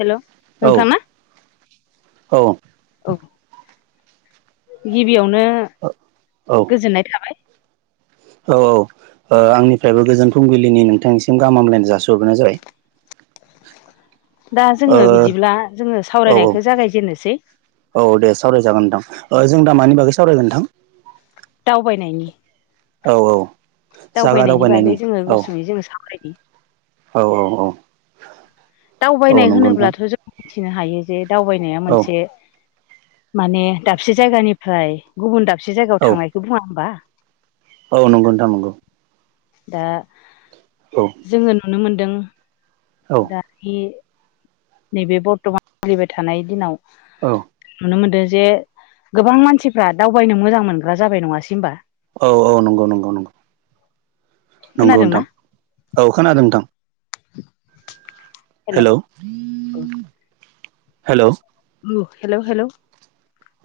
हेल' औ नोंथां ना औ औ गिबियावनो गोजोननाय थाबाय औ औ ओ आंनिफ्रायबो गोजोन फुंबिलिनि नोंथांनिसिम गाहाम हामलायनाय जासिहरग्रोनाय जाबाय दा जोङो ओ बिदिब्ला जोङो औ सावरायनायखौ जागायजेननोसै औ दे सावरायजागोन नोंथां जों दामानि बागै सावरायगोन नोंथां दाउबायनायनि औ औ जागा दावबायनायनि बागै जोङो औ गुसुङै जोङो सावरायनि औ औ औ दावबायनाय नंगौ नोंथां होनोब्लाथ' जों मिथिनो हायो जे दावबायनाया औ मोनसे माने दाबसे जायगानिफ्राय गुबुन दाबसे जायगायाव औ थांनायखौ बुङा होमबा औ नंगौ नोंथां नंगौ दा औ जोङो नुनो मोनदों औ दानि नैबे बर्थमान सोलिबाय थानाय दिनाव औ नुनो मोनदों जे गोबां मानसिफ्रा दावबायनो मोजां मोनग्रा जाबाय नङासै होनबा औ औ नंगौ नंगौ नंगौ नंगौ खोनादोंना नोंथां औ खोनादों नोंथां [unintelligible] [inaudible] हेल' औ हेल' हेल' हेल'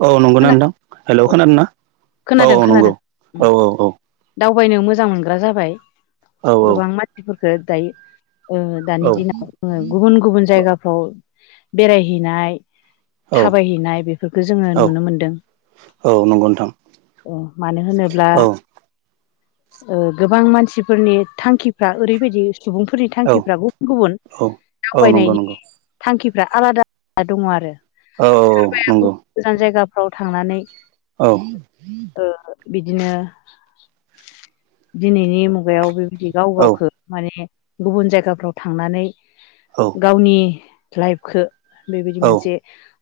औ नंगौना नोंथां हेल' खोनादोंना औ खोनादों औ खोनादों नंगौ उम औ औ औ दावबायनो मोजां मोनग्रा जाबाय औ गोबां मानसिफोरखौ दायो ओ दानि दिनाव गुबुन गुबुन जायगाफ्राव बेरायहैनाय औ थाबायहैनाय बेफोरखौ जोङो औ नुनो मोनदों औ नंगौ नोंथां औ मानो होनोब्ला औ ओ गोबां मानसिफोरनि थांखिफ्रा ओरैबायदि सुबुंफोरनि औ थांखिफ्रा गुबुन गुबुन औ औ नंगौ दावबायनायनि नंगौ थांखिफ्रा आलादा दङ आरो औ औ सोरबाया नंगौ गोजान जायगाफ्राव थांनानै औ बिदिनो दिनैनि म माबायाव बेबायदि गाव औ गावखौ माने गुबुन जायगाफ्राव थांनानै गावनि लाइफखौ बेबायदि औ मोनसे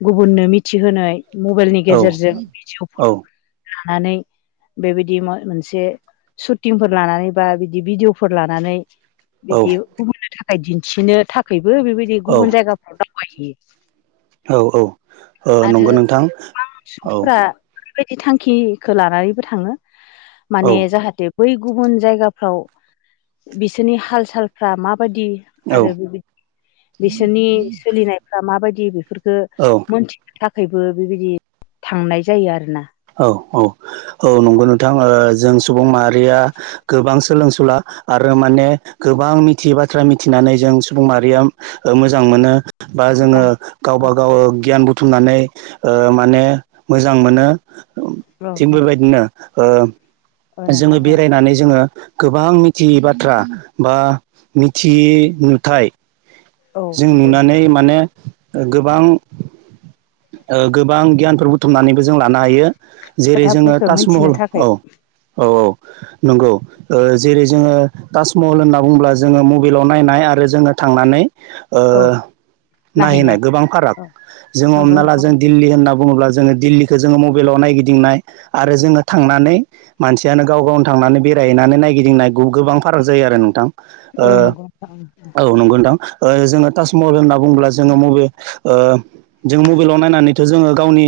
गुबुननो मिथिहोनाय मबाइलनि औ गेजेरजों भिडिय'फोर लानानै - बेबायदि मोनसे शुटिंफोर लानानै बा बिदि भिडिअफोर लानानै बिदि गुबुननि थाखाय दिन्थिनो थाखबो बेबायदि गुबुन जायगाफ्राव दावबायहैयो औ औ आरो नंगौ नोंथां औ। सुबुंफोरा बेबायदि थांखिखौ लानानैबो थाङो औ माने जाहाथे बै गुबुन जायगाफ्राव बिसोरनि हाल सालफ्रा मा माबायदि औ आरो बिसोरनि सोलिनायफ्रा माबायदि बेफोरखौ मोनथिनो थाखायबो बेबायदि थांनाय जायो आरोना। औ औ औ नंगौ नोंथां जों सुबुं माहारिया गोबां सोलोंसुला आरो माने गोबां मिथियै बाथ्रा मिथिनानै जों सुबुं माहारिया मोजां मोनो। बा मोजां जोङो गावबा गाव मोन गियान बुथुमनानै माने मोजां मोनो। औ थिग बेबायदिनो औ नोंथां जोङो औ बेरायनानै जोङो गोबां मिथियै बाथ्रा बा मिथियै नुथाय औ जों नंगौ नुनानै नोंथां माने गोबां गोबां गियानफोर बुथुमनानैबो जों लानो हायो। जेरै जोङो खोथाफोरखौ मिथिनो ताजमहल थाखाय औ औ औ। नंगौ जेरै जोङो ताजमहल होनना बुङोब्ला जोङो मबाइलाव नायनाय आरो जोङो थांनानै औ नायहैनाय नायहैनाय गोबां फाराग औ जों नंगौ हमना ला नोंथां जों दिल्ली होन होनना बुङोब्ला जोङो दिल्लीखौ जोङो मबाइलाव नायगिदिंनाय आरो जोङो थांनानै मानसियानो गाव गावनि थांनानै बेरायहैनानै नायगिदिंनायखौ गोबां फाराग जायो आरो नोंथां। औ नंगौ नोंथां औ नंगौ नोंथां। जोङो टास मबेल होनना बुङोब्ला जोङो मबे जों मबाइलाव नायनानैथ' जोङो गावनि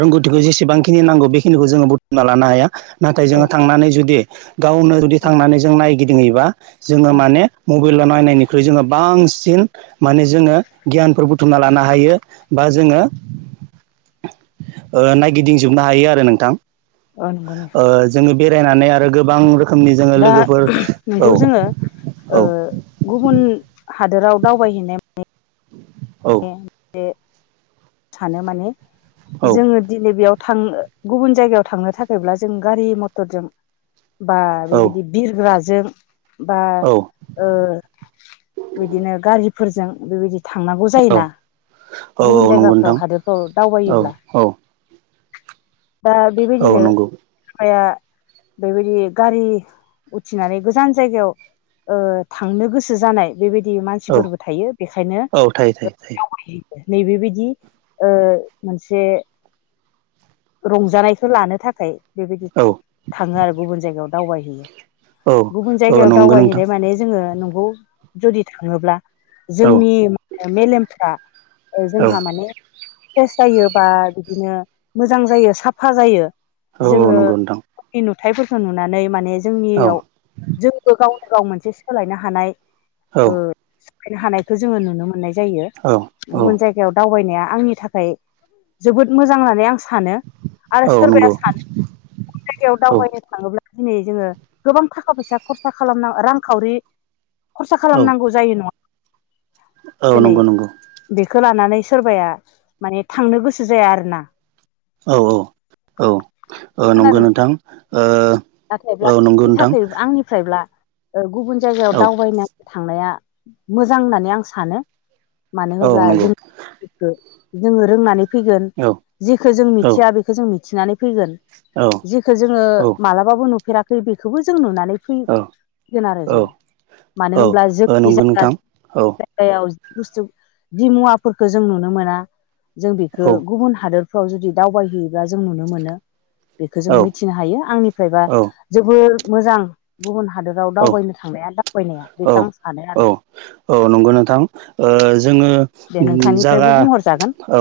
रोंगौथिखौ जेसेबांखिनि नांगौ बेखिनिखौ जोङो बुथुमना लानो हाया। नाथाय जोङो औ थांनानै जुदि गावनो जुदि औ थांनानै जों नायगिदिंङैबा। जोङो माने मबाइलाव नायनायनिख्रुइ जोङो बांसिन माने जोङो गियानबो बुथुमना लानो हायो बा जोङो नायगिदिंजोबनो हायो आरो नोंथां। गनायखा ओ जोङो बेरायनानै आरो गोबां रोखोमनि जोङो दा लोगोफोर औ नंगौ जोङो औ गुबुन हादोराव दावबायहैनाय औ सानो माने औ जोङो दिनै बेयाव थां गुबुन जायगायाव थांनो थाखायब्ला जों गारि मटरजों बा औ बेबायदि बिरग्राजों बा औ बिदिनो गारिफोरजों बेबायदि थांनानै औ जायोना औ गुबुन नंगौ जायगाफ्राव नोंथां हादोरफ्राव औ दावबायोब्ला औ दा औ बेबायदिनो नंगौ हवाया बेबायदि गारि उथिनानै गोजान जायगायाव। थांनो गोसो जानाय बेबायदि मानसिफोरबो थायो बेखायनो। थ थायो। नैबेबायदि मोनसे। रंजानायखौ लानो थाखाय बेबायदि थाङो आरो गुबुन जायगायाव दावबायहैयो। औ गुबुन औ जायगायाव नंगौ नोंथां दावबायहैनाय माने जोङो न जुदि थाङोब्ला औ जोंनि मेलेमफ्रा औ जोंहा माने फ्रेस जायो बा बिदिनो मोजां जायो साफा जायो। औ जोङो नंगौ नोंथां गावनि नुथायफोरखौ नुनानै माने औ जोंनियाव जोंबो गावनि गाव मोनसे सोलायनो हानाय औ ओ सोलायनो हानायखौ जोङो नुनो मोननाय जायो औ औ गुबुन जायगायाव दावबायनाया आंनि थाखाय जोबोद मोजां होननानै आं सा सानो आरो औ सोरबाया नंगौ सानो गुबुन जायगायाव औ दावबायनो थाङोब्ला दिनै जोङो गोबां थाखा फैसा खरसा खालामना रांखावरि खरसा औ खालामनांगौ जायो नङा औ दिनै नंगौ नंगौ बेखौ लानानै नानै सोरबाया माने थांनो गोसो जाया आरोना औ औ औ औ खोनादों नंगौ नोंथां ओ नाथायब्ला औ नंगौ आंनि नोंथां थाखाय आंनिफ्रायब्ला गुबुन जायगायाव औ दावबायनो थांनाया मोजां होननानै आं सानो मानो औ होनोब्ला नंगौ जों जोङो रोंनानै फैगोन औ जिखौ जों औ मिथिया बेखौ जों मिथिनानै फैगोन जिखौ जोङो मालाबाबो नुफेराखै बेखौबो जों नुनानै औ फैगोन आरो जोङो मानो होनब्ला ओ जोंनि नंगौ जायग नोंथां औ जायगायाव बुस्थु जिमुवाफोरखौ जों नुनो मोना जों औ बेखौ गुबुन हादोर फ्राव जुदि दावबायहैयोबा जों नुनो मोनो बेखौ जों औ औ मिथिनो हायो आंनिफ्रायबा जोबो मोजां गुबुन हादोराव दावबायनो थांनाया दा औ औ औ नंगौ नोंथां ओ जोङो दे जागा नोंथांनिफ्रायबो बुंहरजागोन औ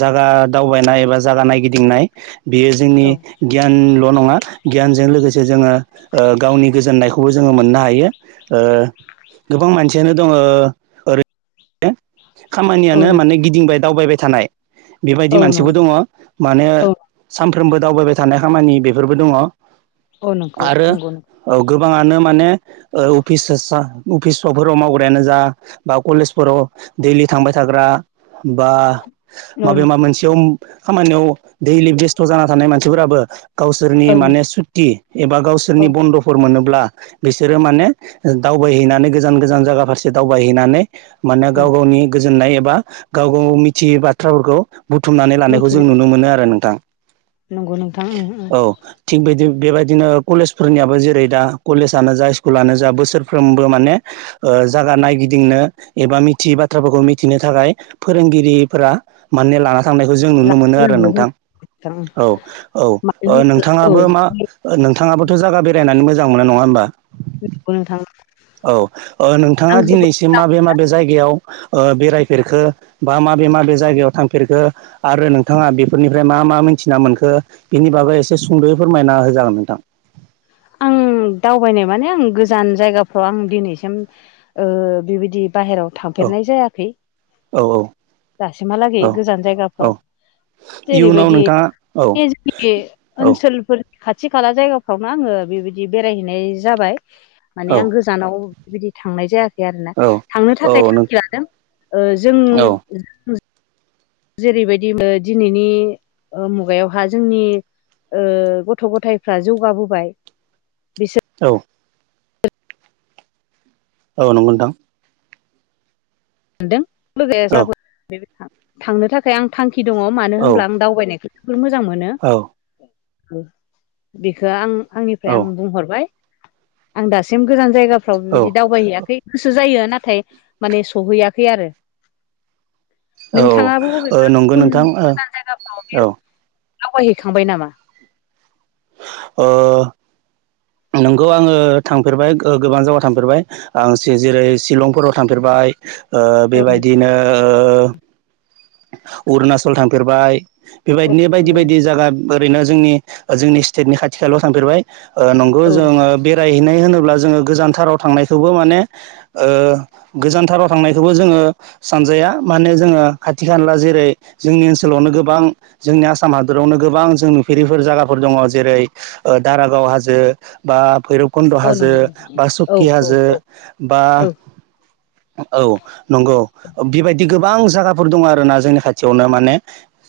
जागा दावबाय बा जायगा नायगिदिंनाय बेयो जोंनि औ गियानिल' नङा गियानजों लोगोसे जोङो ओ गावनि गोजोन्नायखौबो जोङो मोननो हायो ओ गोबां मानसियानो दङ ओरै खामानियानो माने गिदिंबाय दावबाय थानाय बेबायदि औ नों औ नंगौ मानसिबो दङ नोंथां माने औ सामफ्रा फ्रोमबो दावबाय थानाय खामानि बेफोरबो दङ औ नोंगौ आरो नंगौ औ गोबाङानो माने औ अफिस अफिसफोराव मावग्रायानो जा बा कलेजफोराव दैलि थांबाय थाग्रा बा माबे मा नंगौ मोनसेयाव खामानियाव दैलि बेस्थ' जाना थानाय मानसिफोराबो गावसोरनि औ माने सुक्ति एबा नंगौ गावसोरनि औ बन्द'फोर मोनोब्ला बिसोरो माने दावबायहैनानै गोजान गोजान जायगा फारसे दावबायहैनानै माने गाव उम गावनि गोजोननाय एबा गाव गाव मिथियै बाथ्राफोरखौ बुथुमनानै लानायखौ जों मोनथिनो नुनो मोनो आरो नों नंगौ नोंथां उम उम औ थिग बिदि बेबायदिनो कलेजफोरनियाबो जेरै दा कलेजनो जा स्कुलानो जा जा बोसोरफ्रोमबो माने ओ जागा नायगिदिंनो एबा मिथियै बाथ्राफोरखौ मिथिनो थाखाय फोरोंगिरिफोरा माने लाना थांनायखौ जों नुनो मोनो आरो नोंथां औ औ मानो ओ होनोब्ला औ नोंथाङाबो मा नोंथाङाबोथ' जागा बेरायनानै मोजां मोजां मोनो नङा होमबा नंगौ नोंथां औ नोंथाङा आं दिनैसिम जोबोद माबे माबे जायगायाव ओ बेरायफेरखो बा माबे माबे जायगायाव थांफेरखो आरो नोंथाङा बेफोरनिफ्राय मा मा मोन थिना मोनखो बिनि बागै एसे सुंद'यै फोरमायना होजागोन नोंथां आं दावबायनाय माने आं गोजान जायगाफ्राव आं दिनैसिम ओ बेबायदि बाहेराव औ थांफेरनाय जायाखै औ दासिमहालागै औ गोजान जायगाफ्राव औ इयुनाव जेरैबायदि नोंथाङा औ जोंनि औ ओनसोलफोर खाथि खाला जायगाफ्रावनो आङो बेबायदि बेरायहैनाय जाबाय माने औ आं गोजानाव बेबायदि थांनाय जायाखै आरोना औ थांनो थाखाय औ नों थांखि लादों औ जों जेरैबायदि दिनैनि मुगायावहा जोंनि ओ गथ' गथायफ्रा जौगाबोबाय बि औ औ नंगौ नोंथां। औ सान्दों थांनो थाखाय आं थांखि दङ मानो औ होनब्ला आं दावबायनायखौ जोबोर मोजां मोनो। बेखौ आं आंनिफ्राय आं बुंहरबाय। आं दासिम गोजान जायगाफ्राव औ बिबायदि दावबायहैयाखै। गोसो जायो नाथाय माने सहैयाखै आरो नोंथाङाबो ओ बबेबा नंगौ गुबुन नोंथां गोजान जायगाफ्राव ओ बेरायनो दावबायहैखांबाय नामा? ओ नोंगौ आङो थांफेरबाय गो-गोबां जायगायाव थांफेरबाय। आं शि जेरै शिलंफोराव थांफेरबाय। बाइक औ नंगौ बेबायदिनो अरुनााचल थांफेरबाय औ बेबायदिनो बायदि नंगौ बायदि नोंथां जायगा ओरैनो जोंनि जोंनि स्टेटनि खाथि खाल' थांफेरबाय। ओ नंगौ औ जोङो बेराय हैनाय होनोब्ला जोङो गोजानथाराव थांनायखौबो माने गोजानथाराव थांनायखौबो जोङो सानजाया। माने जोङो खाथि- खाला जेरै जोंनि ओनसोलावनो गोबां जोंनि आसाम हादरावनो गोबां जों नुफेरिफोर जायगाफोर दङ। जेरै दारागाव हाजो बा भैरबकुन्द' औ हाजो, नंगौ नोंथां बा औ सुक्कि हाजो, औ बा औ औ नंगौ बेबायदि गोबां जायगाफोर दं आरोना जोंनि खाथियावनो माने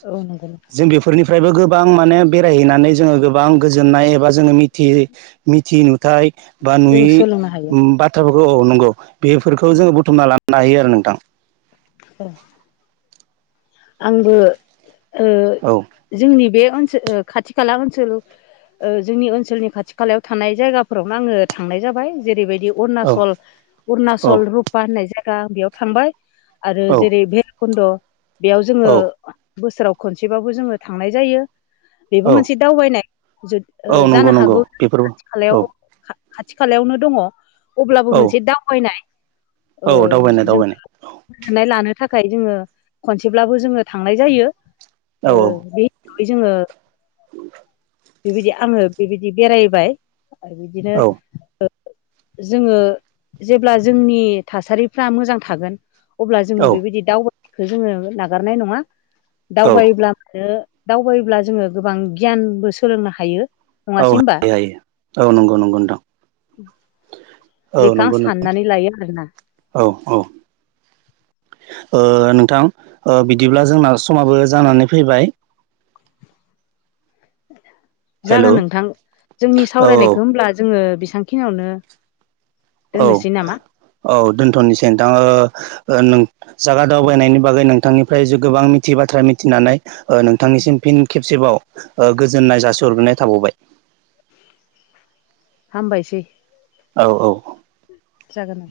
औ नंगौ जों बेफोरनिफ्रायबो गोबां माने बेरायहैनानै जोङो गोबां गोजोननाय एबा जोङो मिथियि एबा मिथि नु थाय बा जों नुयि सोलोंनो हायो बाथ्राफोरखौ औ नंगौ बेफोरखौ जोङो बुथुमना लानो नायो आरो नोंथां। औ। आंबो ओ औ जोंनि बे ओनसोल खाथि- खाला ओनसोल जोंनि ओनसोलनि खाथि- खालायाव थानाय जायगाफोरावनो आङो थांनाय जाबाय जेरैबायदि बे औ अरुणाचल औ अ‌रुणाचल रुपा होननाय जायगा बेयाव थांबाय। आरो जेरै- औ भैरबखुन्द' बेयाव जोङो बोसोराव खनसेबाबो जोङो थांनाय जायो। बेबो औ मोनसे दावबायनाय औ नंगौ जानो नंगौ हागौ बेफोरबो खाथि- औ खालायाव खाथि खालायावनो दङ। अब्लाबो औ मोनसे दावबायनो औ दावबायनाय दावबायनाय औ। गोजोननाय लानो थाखाय जोङो खनसेब्लाबो जोङो थांनाय जायो। औ बे हिसाबै जोङो बेबायदि आङो बेबायदि बेरायबाय आरो बिदिनो जोङो जेब्ला जोंनि थासारिफ्रा मोजां थागोन अब्ला जोङो औ औ बेबायदि दावबायनायखौ जोङो नागारनाय नङा। औ दावबायोब्लाबो दावबायोब्ला जोङो गोबां गियानबो सोलोंनो हायो। औ नङासै होमबा हायो हायो औ नंगौ नंगौ नोंथां। औ बेखौ आं नंगौ नोंथां साननानै लायो आरोना औ औ। ओ नोंथां बिदिब्ला जोंना समाबो जानानै फैबाय हेल' औ जागोन नोंथां। जोंनि औ सावरायनायखौ होमब्ला जोङो बेसेबांखिनिआवनो औ दोननोसै नामा? औ दोनथ'नोसै नोंथां। ओ जायगा दावबायनायनि बागै नोंथांनि फ्राय जे गोबां मिथियै बाथ्रा मिथिनानै नोंथांनिसिम फिन खेब सेबाव गोजोननाय जासिहरग्रोनाय थाबावबाय। हामबायसै। औ औ। जागोन।